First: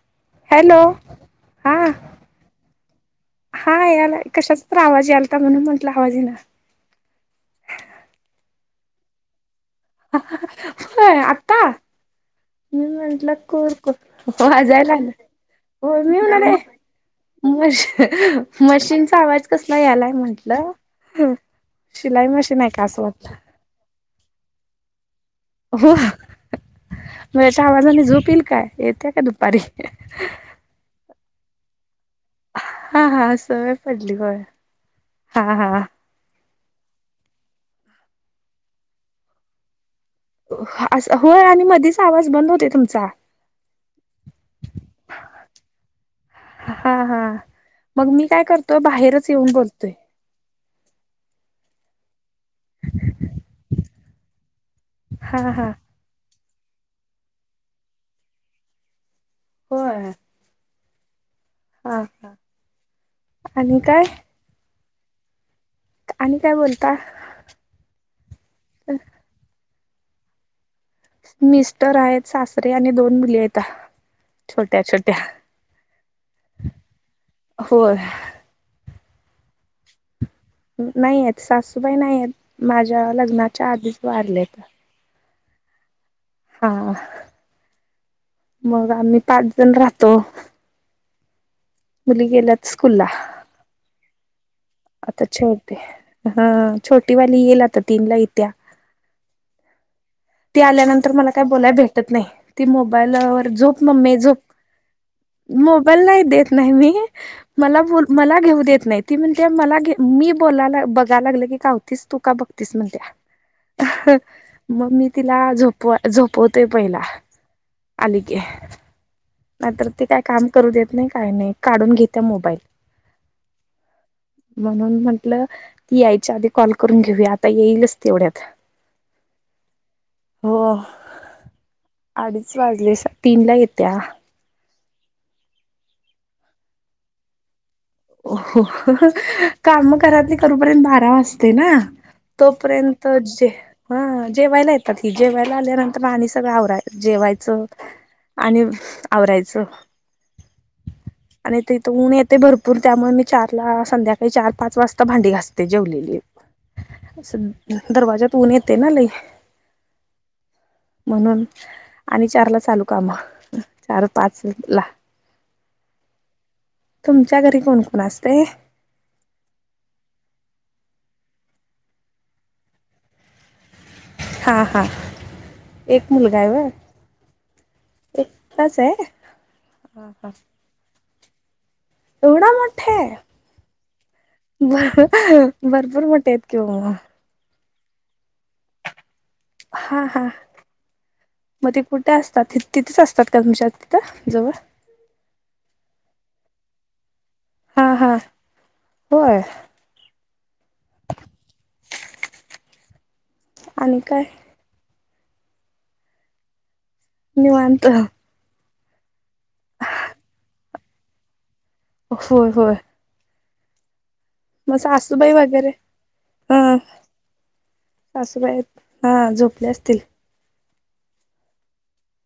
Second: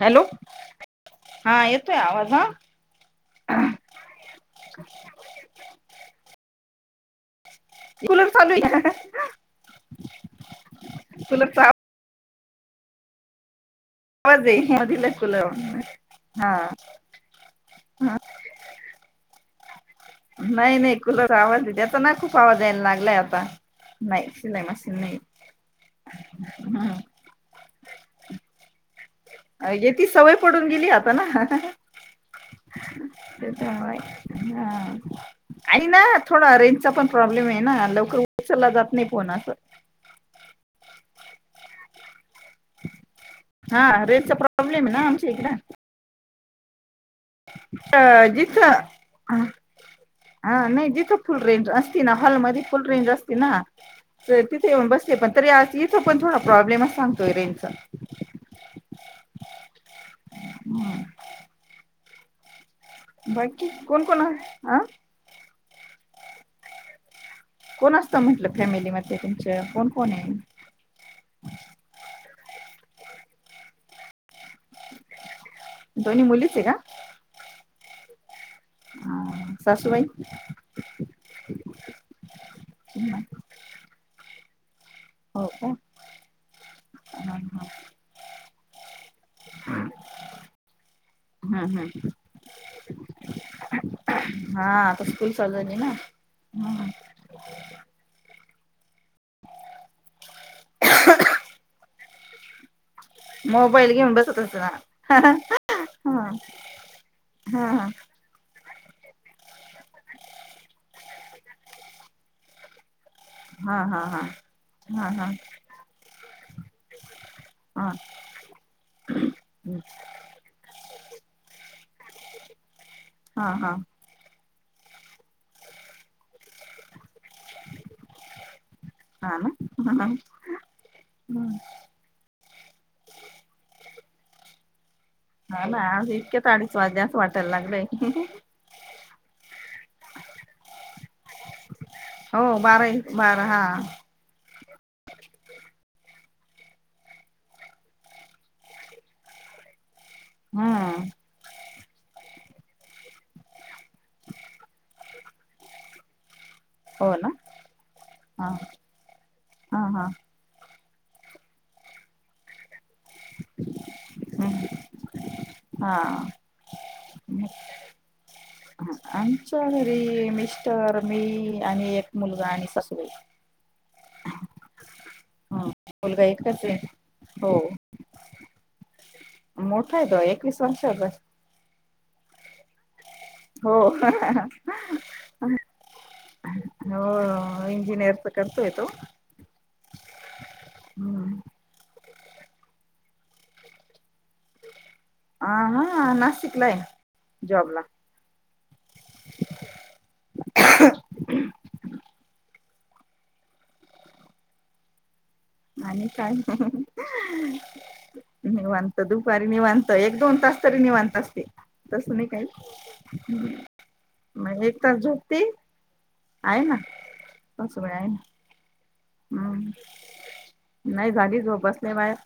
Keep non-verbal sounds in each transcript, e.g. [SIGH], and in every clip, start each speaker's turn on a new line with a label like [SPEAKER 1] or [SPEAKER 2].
[SPEAKER 1] Hello.
[SPEAKER 2] Hello हा.
[SPEAKER 1] येतोय आवाज हा
[SPEAKER 2] हा याला कशाच तर आवाज यालता म्हणून म्हटलं आवाज येईना.
[SPEAKER 1] कुलर चालूये [UNINTELLIGIBLE]
[SPEAKER 2] होय आता मी म्हंटलं को
[SPEAKER 1] आवाज
[SPEAKER 2] हो
[SPEAKER 1] आहे
[SPEAKER 2] वाजाय
[SPEAKER 1] मधील
[SPEAKER 2] लागलाय
[SPEAKER 1] कूलर
[SPEAKER 2] हो मी
[SPEAKER 1] हा
[SPEAKER 2] म्हणालोय [UNINTELLIGIBLE] मशीनचा आवाज कसला यालाय म्हंटलं.
[SPEAKER 1] नाही नाही कुलरचा आवाज याचा ना
[SPEAKER 2] शिलाई
[SPEAKER 1] खूप
[SPEAKER 2] मशीन
[SPEAKER 1] आवाज
[SPEAKER 2] आहे
[SPEAKER 1] यायला
[SPEAKER 2] का असं
[SPEAKER 1] लागलाय
[SPEAKER 2] वाटलं
[SPEAKER 1] आता. नाही शिलाई मशीन नाही.
[SPEAKER 2] हो
[SPEAKER 1] हम्म
[SPEAKER 2] म याच्या आवाजाने झोप येईल काय येत्या का दुपारी?
[SPEAKER 1] ती सवय पडून गेली आता ना, हा हा!
[SPEAKER 2] हा हा सवय पडली हो!
[SPEAKER 1] हा, आई न. थोडा रेंजचा पण प्रॉब्लेम हाय ना लवकर उचलला जात नाही फोनाच
[SPEAKER 2] हो, अस होय आणि मधीच आवाज बंद होतोय तुमचा.
[SPEAKER 1] हा रेंजचा प्रॉब्लेम आहे ना आमच्या इकडं.
[SPEAKER 2] हा हा मग मी
[SPEAKER 1] इकडं
[SPEAKER 2] काय
[SPEAKER 1] जिथं
[SPEAKER 2] करतोय बाहेरच येऊन बोलतोय
[SPEAKER 1] हा नाही जिथं फुल रेंज असती ना हॉल मध्ये फुल रेंज असती ना तर तिथे येऊन बसते पण तरी
[SPEAKER 2] हा हा
[SPEAKER 1] आत इथ इथं पण थोडा प्रॉब्लेम सांगतोय रेंजचा.
[SPEAKER 2] होय!
[SPEAKER 1] हम्म!
[SPEAKER 2] हां हा!
[SPEAKER 1] बाकी
[SPEAKER 2] आणि काय
[SPEAKER 1] कोण कोणा आ
[SPEAKER 2] आणि काय बोलता.
[SPEAKER 1] कोण असतं म्हटलं फॅमिलीमध्ये तुमच कोण कोण आहे?
[SPEAKER 2] मिस्टर आहेत सासरे आणि दोन मुली आहेता. छोट्या छोट्या
[SPEAKER 1] दोन्ही मुलीच आहे का?
[SPEAKER 2] होय.
[SPEAKER 1] आ सासूबाई?
[SPEAKER 2] नाही आहेत सासूबाई नाही आहेत माझ्या लग्नाच्या आधीच वाारलेत.
[SPEAKER 1] हो का?
[SPEAKER 2] हा
[SPEAKER 1] हम्म
[SPEAKER 2] मग आम्ही पाच जण राहतो.
[SPEAKER 1] हा हा!
[SPEAKER 2] मुली गेल्यात स्कूलला
[SPEAKER 1] हा!
[SPEAKER 2] आता
[SPEAKER 1] स्कूल चालू
[SPEAKER 2] छोटे
[SPEAKER 1] झाली ना.
[SPEAKER 2] हा छोटी वाली येईल आता तीनला इत्या
[SPEAKER 1] [UNINTELLIGIBLE]
[SPEAKER 2] ती आल्यानंतर मला काय बोलायला भेटत नाही ती मोबाईलवर झोप
[SPEAKER 1] मोबाईल घेऊन
[SPEAKER 2] मम्मी
[SPEAKER 1] बसत
[SPEAKER 2] झोप
[SPEAKER 1] असेल हा.
[SPEAKER 2] मोबाईल नाही देत नाही मी
[SPEAKER 1] हा
[SPEAKER 2] मला
[SPEAKER 1] हा!
[SPEAKER 2] बोल मला घेऊ देत नाही ती म्हणत्या मला घे मी बोलायला बघायला लागलं की कावतीस तू का बघतीस म्हणत्या.
[SPEAKER 1] हा हा
[SPEAKER 2] मग मी
[SPEAKER 1] हा हा! हा
[SPEAKER 2] तिला झोप झोपवतोय पहिला आली की
[SPEAKER 1] हम्म!
[SPEAKER 2] नाहीतर ती काय काम करू देत नाही काय नाही काढून घेत्या मोबाईल
[SPEAKER 1] हा.
[SPEAKER 2] म्हणून म्हंटल ती याय च्या आधी कॉल करून घेऊया आता येईलच तेवढ्यात
[SPEAKER 1] हम्म हम्म!
[SPEAKER 2] हो अडीच वाजले तीनला येत्या.
[SPEAKER 1] हा ना आज इतक्यात अडीच वाजले असे वाटाय लागलंय
[SPEAKER 2] हो हो हो काम घरातली करूपर्यंत बारा वाजते ना तो
[SPEAKER 1] हो बारा
[SPEAKER 2] पर्यंत
[SPEAKER 1] एक बारा
[SPEAKER 2] जे हा जेवायला येत आ हि जेवायला आल्यानंतर आणी सगळं आवराय जेवायचं आणि व आवरायचं
[SPEAKER 1] हम्म
[SPEAKER 2] आणि इत इत उन येतय भरपूर त्यामुळ मी चारला संध्याकाळी चार पाच वासता भांडी घासतेो ते जेवलेले
[SPEAKER 1] हो ना
[SPEAKER 2] असं दरवाजा
[SPEAKER 1] हा
[SPEAKER 2] पऊून येतेना लई
[SPEAKER 1] हा हा
[SPEAKER 2] म्हणून आणि चार ला चालू काम चार पाच ला
[SPEAKER 1] हा
[SPEAKER 2] तुमच्या घरी कोणकोण असतय
[SPEAKER 1] आमच्या घरी मिस्टर मी आणि एक मुलगा आणि सासुबई.
[SPEAKER 2] हां हां
[SPEAKER 1] ह
[SPEAKER 2] एक मुलगा हाय
[SPEAKER 1] एकच
[SPEAKER 2] व्हय
[SPEAKER 1] आहे
[SPEAKER 2] एकटाच हाय.
[SPEAKER 1] मोठाय तो एकवीस वर्षाचाये.
[SPEAKER 2] एवडा मोठाये भर भरपूर मोठा
[SPEAKER 1] हो इंजिनिअर च करतोय तो.
[SPEAKER 2] हा हा
[SPEAKER 1] ह
[SPEAKER 2] म ते कुट असतात तितच असतात का तुमच्या तित जवळ.
[SPEAKER 1] ह हा ना नासिकला ये.
[SPEAKER 2] हा हा होय आणि काय?
[SPEAKER 1] आणि काय नाई
[SPEAKER 2] निवांत
[SPEAKER 1] निवांत दुपारी निवांत एक दोन तास तरी निवांत असतय तसं नइ काई
[SPEAKER 2] होय होय
[SPEAKER 1] हम् म
[SPEAKER 2] मग
[SPEAKER 1] एक तास
[SPEAKER 2] सासूबाई
[SPEAKER 1] झोपती
[SPEAKER 2] वगैरे
[SPEAKER 1] आए ना सासुबाई आएना.
[SPEAKER 2] सासुबाई
[SPEAKER 1] हम्म नाई झाली झोप बसले बाहेर.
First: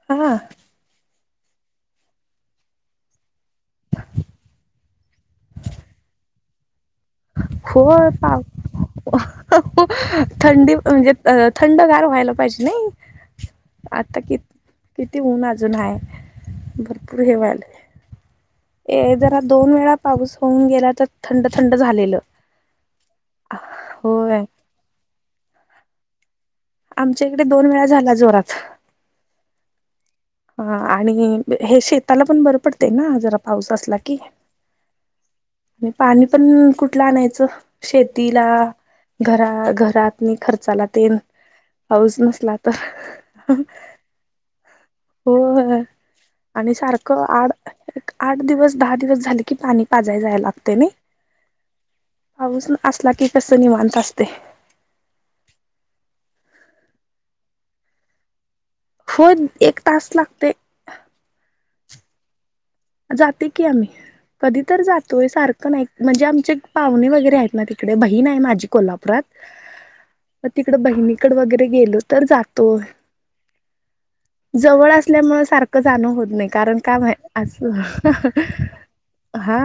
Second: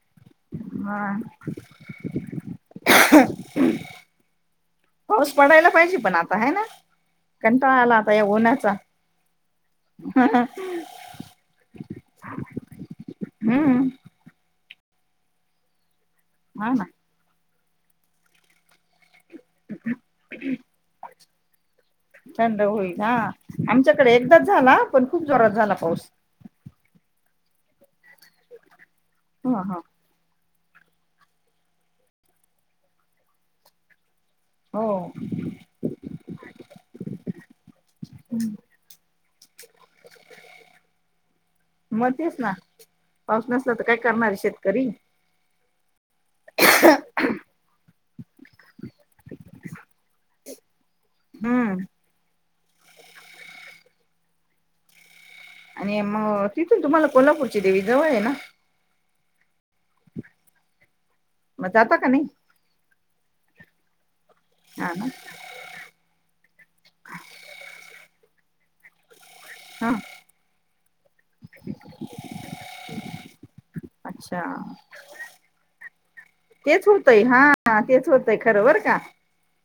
[SPEAKER 2] [UNINTELLIGIBLE]
[SPEAKER 1] हा पाऊस पडायला पाइजे पण आता हाय ना कंटाळ आला
[SPEAKER 2] होय
[SPEAKER 1] आता या
[SPEAKER 2] पाव
[SPEAKER 1] उन्हाचा.
[SPEAKER 2] थंडी म्हणजे उ थंड गार व्हायला पाइजे नाई
[SPEAKER 1] हम्म
[SPEAKER 2] आता कि किती ऊन अजून हाय
[SPEAKER 1] हा ना
[SPEAKER 2] भरपूर हे व्हायलय. ए जरा दोन वेळा पाऊस होऊन गेला तर थंड थंड झालेलं.
[SPEAKER 1] थंड होईल हा आमच्याकडे
[SPEAKER 2] होय
[SPEAKER 1] एकदाच झाला पण खूप जोरात झाला पाऊस.
[SPEAKER 2] आमच्या इकडे दोन वेळा झाला जोरात.
[SPEAKER 1] हा हा
[SPEAKER 2] ह आणिह हे शेताला पण बरं पडतय ना जरा पाऊस असला की.
[SPEAKER 1] हो
[SPEAKER 2] आणि पाणी पण कुटलं आणायचं शेतीला घरा घरात नि खर्चाला तेन.
[SPEAKER 1] म
[SPEAKER 2] पाऊस
[SPEAKER 1] तेच ना
[SPEAKER 2] नसला
[SPEAKER 1] पाऊस
[SPEAKER 2] तर
[SPEAKER 1] नसला तर काय करणारये शेतकरी.
[SPEAKER 2] होय आणि सारक आड एक आठ दिवस दहा दिवस झाल की पाणी पाजय जायला लागतय नई.
[SPEAKER 1] हम्म
[SPEAKER 2] पाऊस असला की कसं निवांत असतय.
[SPEAKER 1] आणि म तिथून तुम्हाला कोल्हापूरची देवी जवळ आहे ना?
[SPEAKER 2] होन एक तास लागतय.
[SPEAKER 1] म जाता का नाही?
[SPEAKER 2] जाते की आम्ही, कधी तर
[SPEAKER 1] हा ना
[SPEAKER 2] जातोय सार कानाय म्हणजे आमचे पाहुणे वगैरे आहेत ना तिकडे बहीण आहे माझी कोल्हापुरात.
[SPEAKER 1] हा.
[SPEAKER 2] त तिकड बहिणीकड वगैरे गेलो तर जातोय.
[SPEAKER 1] अच्छा
[SPEAKER 2] जवळ असल्यामुळे सारखं जाणं होत नाही कारण
[SPEAKER 1] तेच
[SPEAKER 2] का मा
[SPEAKER 1] होतय
[SPEAKER 2] अस.
[SPEAKER 1] हा तेच होतय खरं बर का
[SPEAKER 2] हा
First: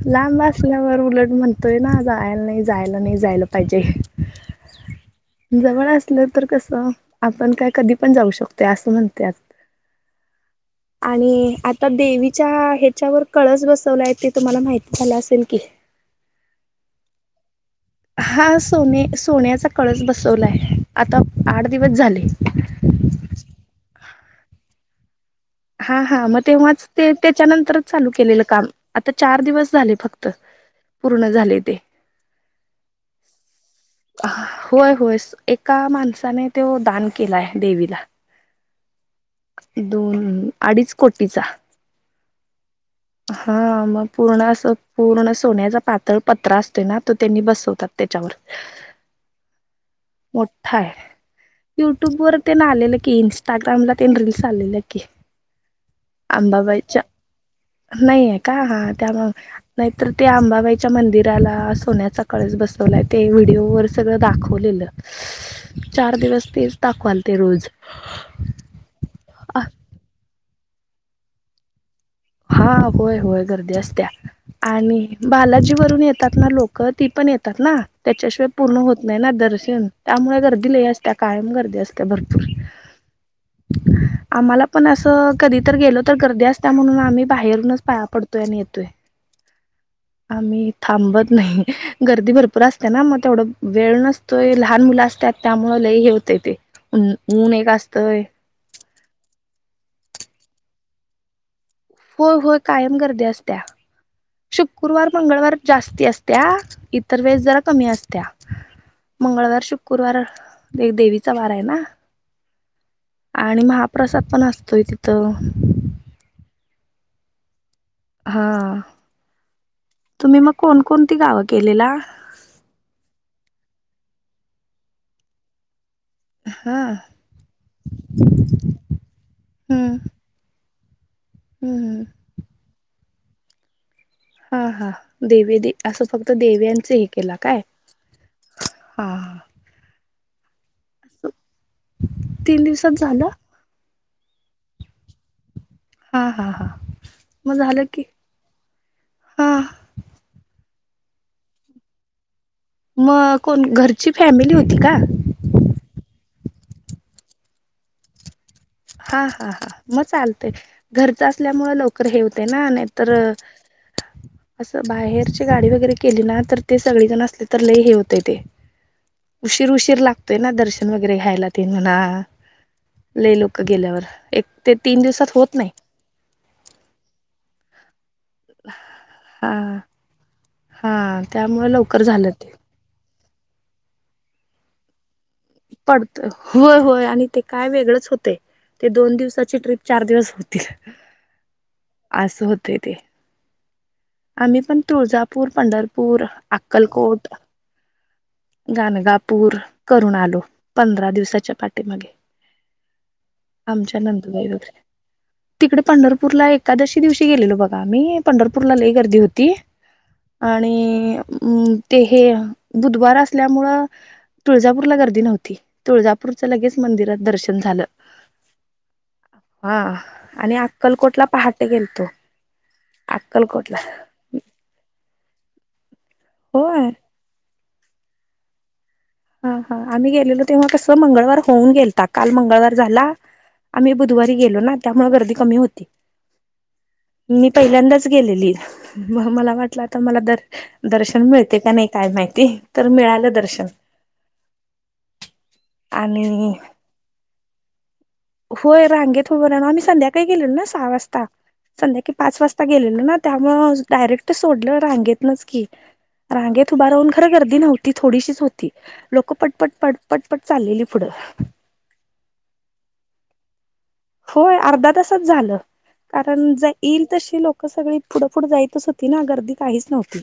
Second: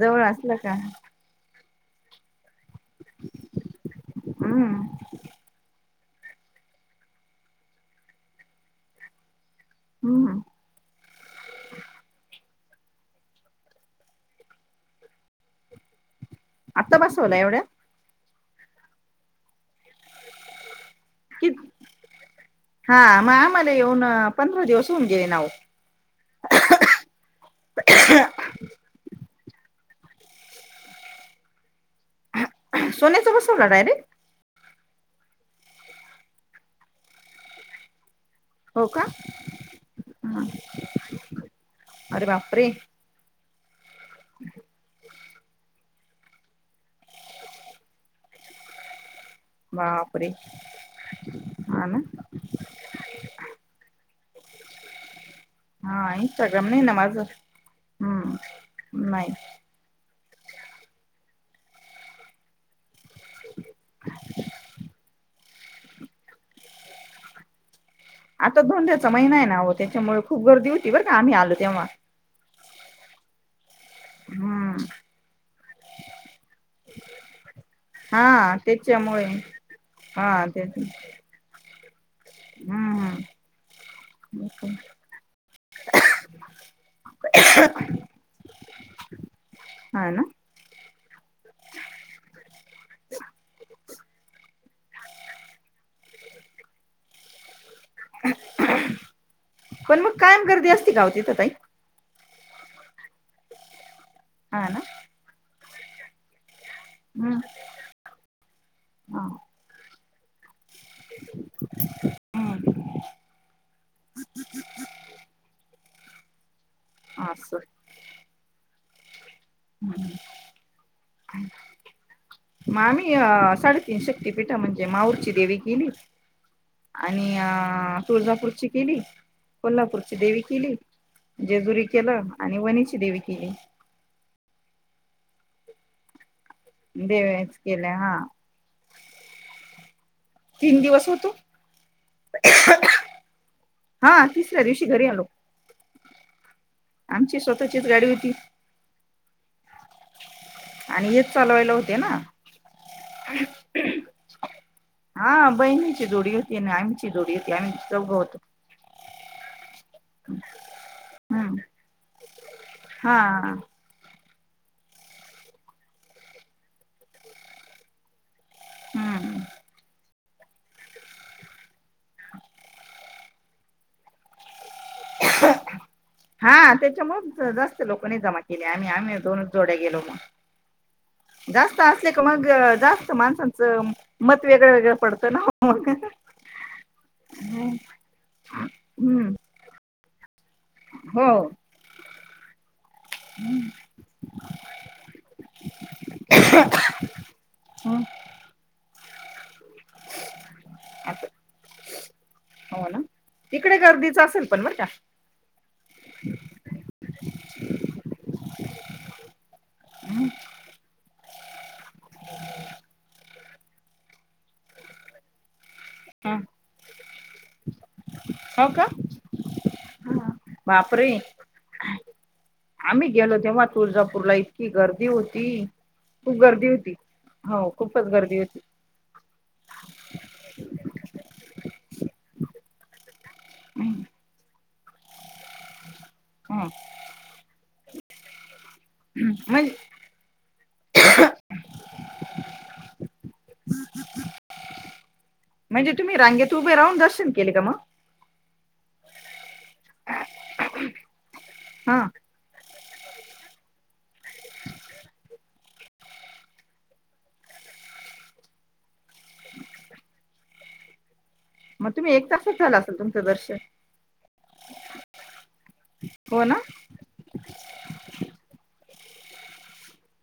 [SPEAKER 1] जवळ
[SPEAKER 2] लांब
[SPEAKER 1] असलं का
[SPEAKER 2] असल्यावर उलट म्हणतोय ना जायला नाही जायला नाही जायला पाहिजे.
[SPEAKER 1] हम्म
[SPEAKER 2] जवळ असलं तर कसं, आपण काय कधी पण जाऊ शकतोय असं म्हणत्यात.
[SPEAKER 1] हम्म.
[SPEAKER 2] आणि आता देवी च्या ह्याच्यावर कळस बसवलाय ते तुम्हाला माहित झालं असेल की?
[SPEAKER 1] आत्ता बसवला एवढ
[SPEAKER 2] हा सोने सोन्याचा कळस बसवलाय आता
[SPEAKER 1] कि
[SPEAKER 2] आठ दिवस झाले.
[SPEAKER 1] हा म आम्हाला येऊन पंधरा दिवस होऊन गेले ना ओ.
[SPEAKER 2] हा हा म तेव्हाच ते त्याच्यानंतरच चालू केलेलं काम, आता चार दिवस झाले फक्त. पूर्ण झालय ते.
[SPEAKER 1] सोन्याचा बसवला डायरेक्ट?
[SPEAKER 2] होय होय, एका माणसाने तो दान केलाय देवीला.
[SPEAKER 1] हो का, हा,
[SPEAKER 2] दोन अडीच कोटीच
[SPEAKER 1] अरे बापरे.
[SPEAKER 2] हा म पूर्ण असं पूर्ण सोन्याचा पा पत्रा असतोय ना तो त्यांनी बसवतात त्याच्यावर.
[SPEAKER 1] वा.
[SPEAKER 2] मोठा हाय. युट्यूब वर तेन आलेलं की इंस्टाग्राम ला तेन रीलस आलेल्या की?
[SPEAKER 1] हा इंस्टाग्राम नाही ना
[SPEAKER 2] अंबाबाईच्या,
[SPEAKER 1] माझं हम्म
[SPEAKER 2] नाहीये का हा त्यामुळ
[SPEAKER 1] नाही
[SPEAKER 2] नाही तर ते आंबाबाईच्या मंदिराला सोन्याचा कळस बस तोलाय ते व्हिडिओ वर सगळ दाखवलेलं, चार दिवस तेच दाखवालते रोज.
[SPEAKER 1] आता धोड्याचा महिना आहे ना ओ त्याच्यामुळे खूप गर्दी होती बरं का आम्ही आलो तेव्हा.
[SPEAKER 2] हा होय होय गर्दी असत्या,
[SPEAKER 1] हम्म
[SPEAKER 2] आणि बालाजीवररून येतात ना लो क ती पण येतात ना त्याच्याशिवाय
[SPEAKER 1] हा
[SPEAKER 2] पूर्ण होत नाही
[SPEAKER 1] त्याच्यामुळे
[SPEAKER 2] ना दर्शन
[SPEAKER 1] हा
[SPEAKER 2] त्यामुळे
[SPEAKER 1] ते
[SPEAKER 2] गर्दी लई असत्या. कायम गर्दी असत्या भरपूर.
[SPEAKER 1] हम्म
[SPEAKER 2] आम्हाला पण असं कधी तर गेलो तर गर्दी असता म्हणून मी बाहेरूनच पया पडतोय आणि येतोय.
[SPEAKER 1] हा न.
[SPEAKER 2] आम्ही थांबत नाही गर्दी भरपूर असत्या ना म तेवढं वेळ नसतोय लहान मुलं असत्यात. त्यामुळ लय हे होतय ते, अन ऊन एक असतंय.
[SPEAKER 1] पण मग कायम गर्दी असती का ओ तिथं ताई?
[SPEAKER 2] होय होय कायम गर्दी असत्या,
[SPEAKER 1] हा ना
[SPEAKER 2] शुक्रवार, मंगळवार जास्ती असत्या. इतर
[SPEAKER 1] हम्म
[SPEAKER 2] वेळेस जरा कमी असत्या,
[SPEAKER 1] हा
[SPEAKER 2] मंगळवार, शुक कुरवार, ती देवीचा वारा आहे ना?
[SPEAKER 1] हम्म
[SPEAKER 2] आणि महाप्रसाद पण असतोय तिथं.
[SPEAKER 1] आसं
[SPEAKER 2] हा, तुम्ही मग कोणकोणती गावं केलेला.
[SPEAKER 1] मामी अ..., साडेतीन शक्तीपीठं म्हणजे माऊरची देवी केली.
[SPEAKER 2] हा,
[SPEAKER 1] आणि अ.., तुळजापूरची केली.
[SPEAKER 2] हम्म
[SPEAKER 1] कोल्हापूरची देवी केली. जेजुरी
[SPEAKER 2] हम्म
[SPEAKER 1] केलं. आणि वणीची देवी केली.
[SPEAKER 2] हा हा, देवी दे असं फक्त देवी आणि
[SPEAKER 1] देव्याच केल्या. हा,
[SPEAKER 2] हा हा
[SPEAKER 1] तीन दिवस होतो.
[SPEAKER 2] तीन दिवसात झालं.
[SPEAKER 1] हा, तिसऱ्या दिवशी घरी आलो.
[SPEAKER 2] हा हा हा,
[SPEAKER 1] आमची
[SPEAKER 2] मग झालं
[SPEAKER 1] स्वतःचीच
[SPEAKER 2] की
[SPEAKER 1] गाडी होती.
[SPEAKER 2] हा
[SPEAKER 1] आणि हेच चालवायला होते ना,
[SPEAKER 2] मग कोण घरची फॅमिली होती का?
[SPEAKER 1] हा, बहिणीची जोडी होती आणि आमची जोडी होती. आम्ही चौघं होतो.
[SPEAKER 2] हा हा हा, मग चालतेय. घरचं
[SPEAKER 1] हम्म
[SPEAKER 2] असल्यामुळ लवकर हे होते ना, नाही तर
[SPEAKER 1] हा
[SPEAKER 2] असं बाहेरची गाडी वगैरे केली ना, तर ते सगळेजण असले तर लय हे होतय ते.
[SPEAKER 1] हम्म
[SPEAKER 2] उशीर उशीर लागतोय ना, दर्शन वगैरे घ्यायला ते म्हणा. लय लोक गेल्यावर, एक ते तीन दिवसात होत नाही.
[SPEAKER 1] हा त्याच्यामुळ जास्त लोक नाही जमा केले. आम्ही आम्ही दोनच
[SPEAKER 2] हा
[SPEAKER 1] जोड्या गेलो मग.
[SPEAKER 2] हा त्यामुळे
[SPEAKER 1] जास्त
[SPEAKER 2] लवकर
[SPEAKER 1] असले का
[SPEAKER 2] झालं
[SPEAKER 1] मग
[SPEAKER 2] ते
[SPEAKER 1] जास्त माणसांचं मत वेगळं वेगळं पडतंनव.
[SPEAKER 2] पडतं. होय होय आणि ते काय वेगळंच होते. ते दोन
[SPEAKER 1] हम्म
[SPEAKER 2] दिवसाची ट्रीप चार दिवस तील
[SPEAKER 1] हो
[SPEAKER 2] असं होतय ते.
[SPEAKER 1] [INAUDIBLE]
[SPEAKER 2] आम्ही पण तुळजापूर, पंढरपूर, अक्कलकोट
[SPEAKER 1] हा,
[SPEAKER 2] गाणगापूर करून आलो. पंधरा
[SPEAKER 1] असं
[SPEAKER 2] दिवसाच्या पाठीमागे
[SPEAKER 1] हो ना तिकडे
[SPEAKER 2] आमच्या
[SPEAKER 1] गर्दीच असेल
[SPEAKER 2] नंदुबाई
[SPEAKER 1] पण बरं
[SPEAKER 2] वगैरे
[SPEAKER 1] का
[SPEAKER 2] तिकडे पंढरपूरला एकादशी दिवशी गेलेलो बघा आम्ही, पंढरपूरला लय गर्दी होती.
[SPEAKER 1] हं,
[SPEAKER 2] आणि ते हे बुधवार अस ल्यामुळ तुळजापूरला गर्दी नव्हती.
[SPEAKER 1] हं.
[SPEAKER 2] तुळजापूरचं लगेच मंदिरात दर्शन झालं.
[SPEAKER 1] हो का.
[SPEAKER 2] हा, आणि
[SPEAKER 1] बापरे
[SPEAKER 2] अक्कलकोटला पहाटे गेलतो.
[SPEAKER 1] आम्ही गेलो तेव्हा
[SPEAKER 2] अक्कलकोटला
[SPEAKER 1] तुळजापूरला इतकी गर्दी होती. खूप गर्दी
[SPEAKER 2] होय
[SPEAKER 1] होती. हो. खूपच गर्दी होती.
[SPEAKER 2] हा हा, आम्ही गेलेलो तेव्हा कस मंगळवार होऊन गेलता. काल मंगळवार झाला.
[SPEAKER 1] हं,
[SPEAKER 2] आम्ही बुधवारी गेलो ना, त्यामुळ गर्दी कमी होती.
[SPEAKER 1] हा,
[SPEAKER 2] मी पहिल्यांदाच गेलेली. मला
[SPEAKER 1] म्हणजे
[SPEAKER 2] वाटलं आता मला द दर्शन मिळते का नाही. काय माहिती? तर मिळालं दर्शन.
[SPEAKER 1] [INAUDIBLE] म्हणजे तुम्ही
[SPEAKER 2] आणि
[SPEAKER 1] रांगेत उभे राहून दर्शन केले का मग.
[SPEAKER 2] होय. रांगेत उभं राहून आम्ही संध्याकाळी गेलेलो ना, सहा वाजता
[SPEAKER 1] हा
[SPEAKER 2] संध्याकाळी पाच वाजता आता गेलेलं ना त्यामुळे डायरेक्ट सोडलं रांगेतनच की रांगेत उभा राहून खरं गर्दी नव्हती थोडीशीच होती. लोक पटपट पट पटपट चाललेली पुढं
[SPEAKER 1] मग तुम्ही एक तासच झालं असेल तुमचं दर्शन
[SPEAKER 2] होय अर्धा तासच झालं
[SPEAKER 1] हो
[SPEAKER 2] कारण
[SPEAKER 1] ना
[SPEAKER 2] ज येईल तशी लोक सगळी पुढंफुड जायतच होती ना गर्दी काहीच नव्हती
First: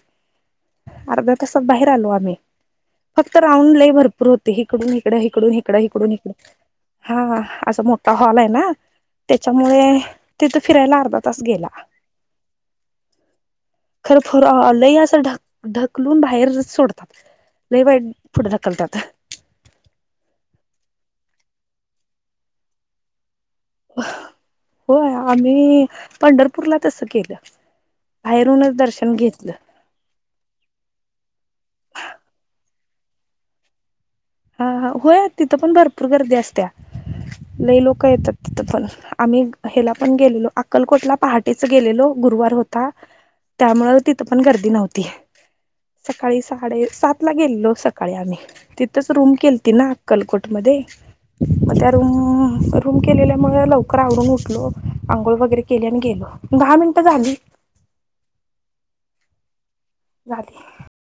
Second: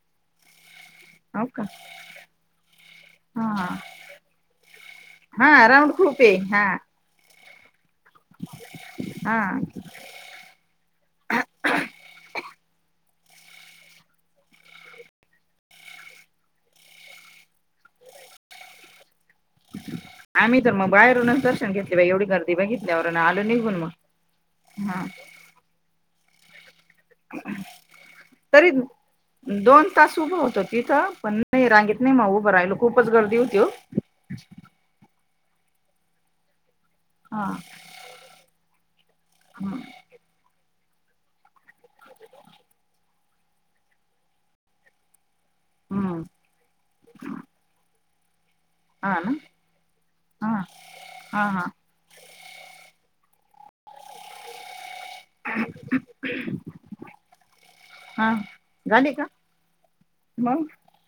[SPEAKER 2] अर्ध्या
[SPEAKER 1] हो
[SPEAKER 2] तासात
[SPEAKER 1] का
[SPEAKER 2] बाहेर आलो आम्ही फक्त
[SPEAKER 1] हा
[SPEAKER 2] राऊंडलाई भरपूर होते इकडून इिकड्या हिकडून
[SPEAKER 1] हा
[SPEAKER 2] हिकडा ह
[SPEAKER 1] राऊंड
[SPEAKER 2] इिकडून
[SPEAKER 1] खूप
[SPEAKER 2] इकडून
[SPEAKER 1] आहे हा
[SPEAKER 2] हा असा मोठा हॉल आहे ना.
[SPEAKER 1] हा
[SPEAKER 2] त्याच्यामुळे तिथं फिरायला अर्धा तास गेला. खरं खर लई असं ढक ढकलून बाहेर सोडतात. लई वाईट फुढं ढकलतात.
[SPEAKER 1] आम्ही तर मग बाहेरूनच दर्शन घेतले बाई एवढी गर्दी बघितल्यावर ना आलो निघून मग हा
[SPEAKER 2] होय आम्ही पंढरपूरला तसं केलं बाहेरूनच दर्शन घेतलं
[SPEAKER 1] एक तास उभं होत तिथं पण नाही रांगेत नाही मग उभं राहिलं खूपच गर्दी होती ओ
[SPEAKER 2] हा हा होय तिथं पण भरपूर गर्दी असत्या
[SPEAKER 1] हा
[SPEAKER 2] लुई लोक येतात पण आम्ही हेला आपण गेलेलो अक्कलकोटला पहाटेच गेलेलो गुरुवार होता. त्यामुळ तिथं पण गर्दी नव्हती
[SPEAKER 1] हम्म
[SPEAKER 2] सकाळी साडे सात ला गेलो सकाळी आम्ही तिथ तस
[SPEAKER 1] हा ना
[SPEAKER 2] रूम केलती ना
[SPEAKER 1] हा
[SPEAKER 2] अक्कलकोटमध्ये
[SPEAKER 1] हा हा
[SPEAKER 2] म त्या रूम रूम केलेल्यामुळे लवकर आवरुन उठलो आंघोळ वगैरे केले आणि गेलो. दहा मिनटं झाली.
[SPEAKER 1] हा झाली का?
[SPEAKER 2] झाली.
[SPEAKER 1] मग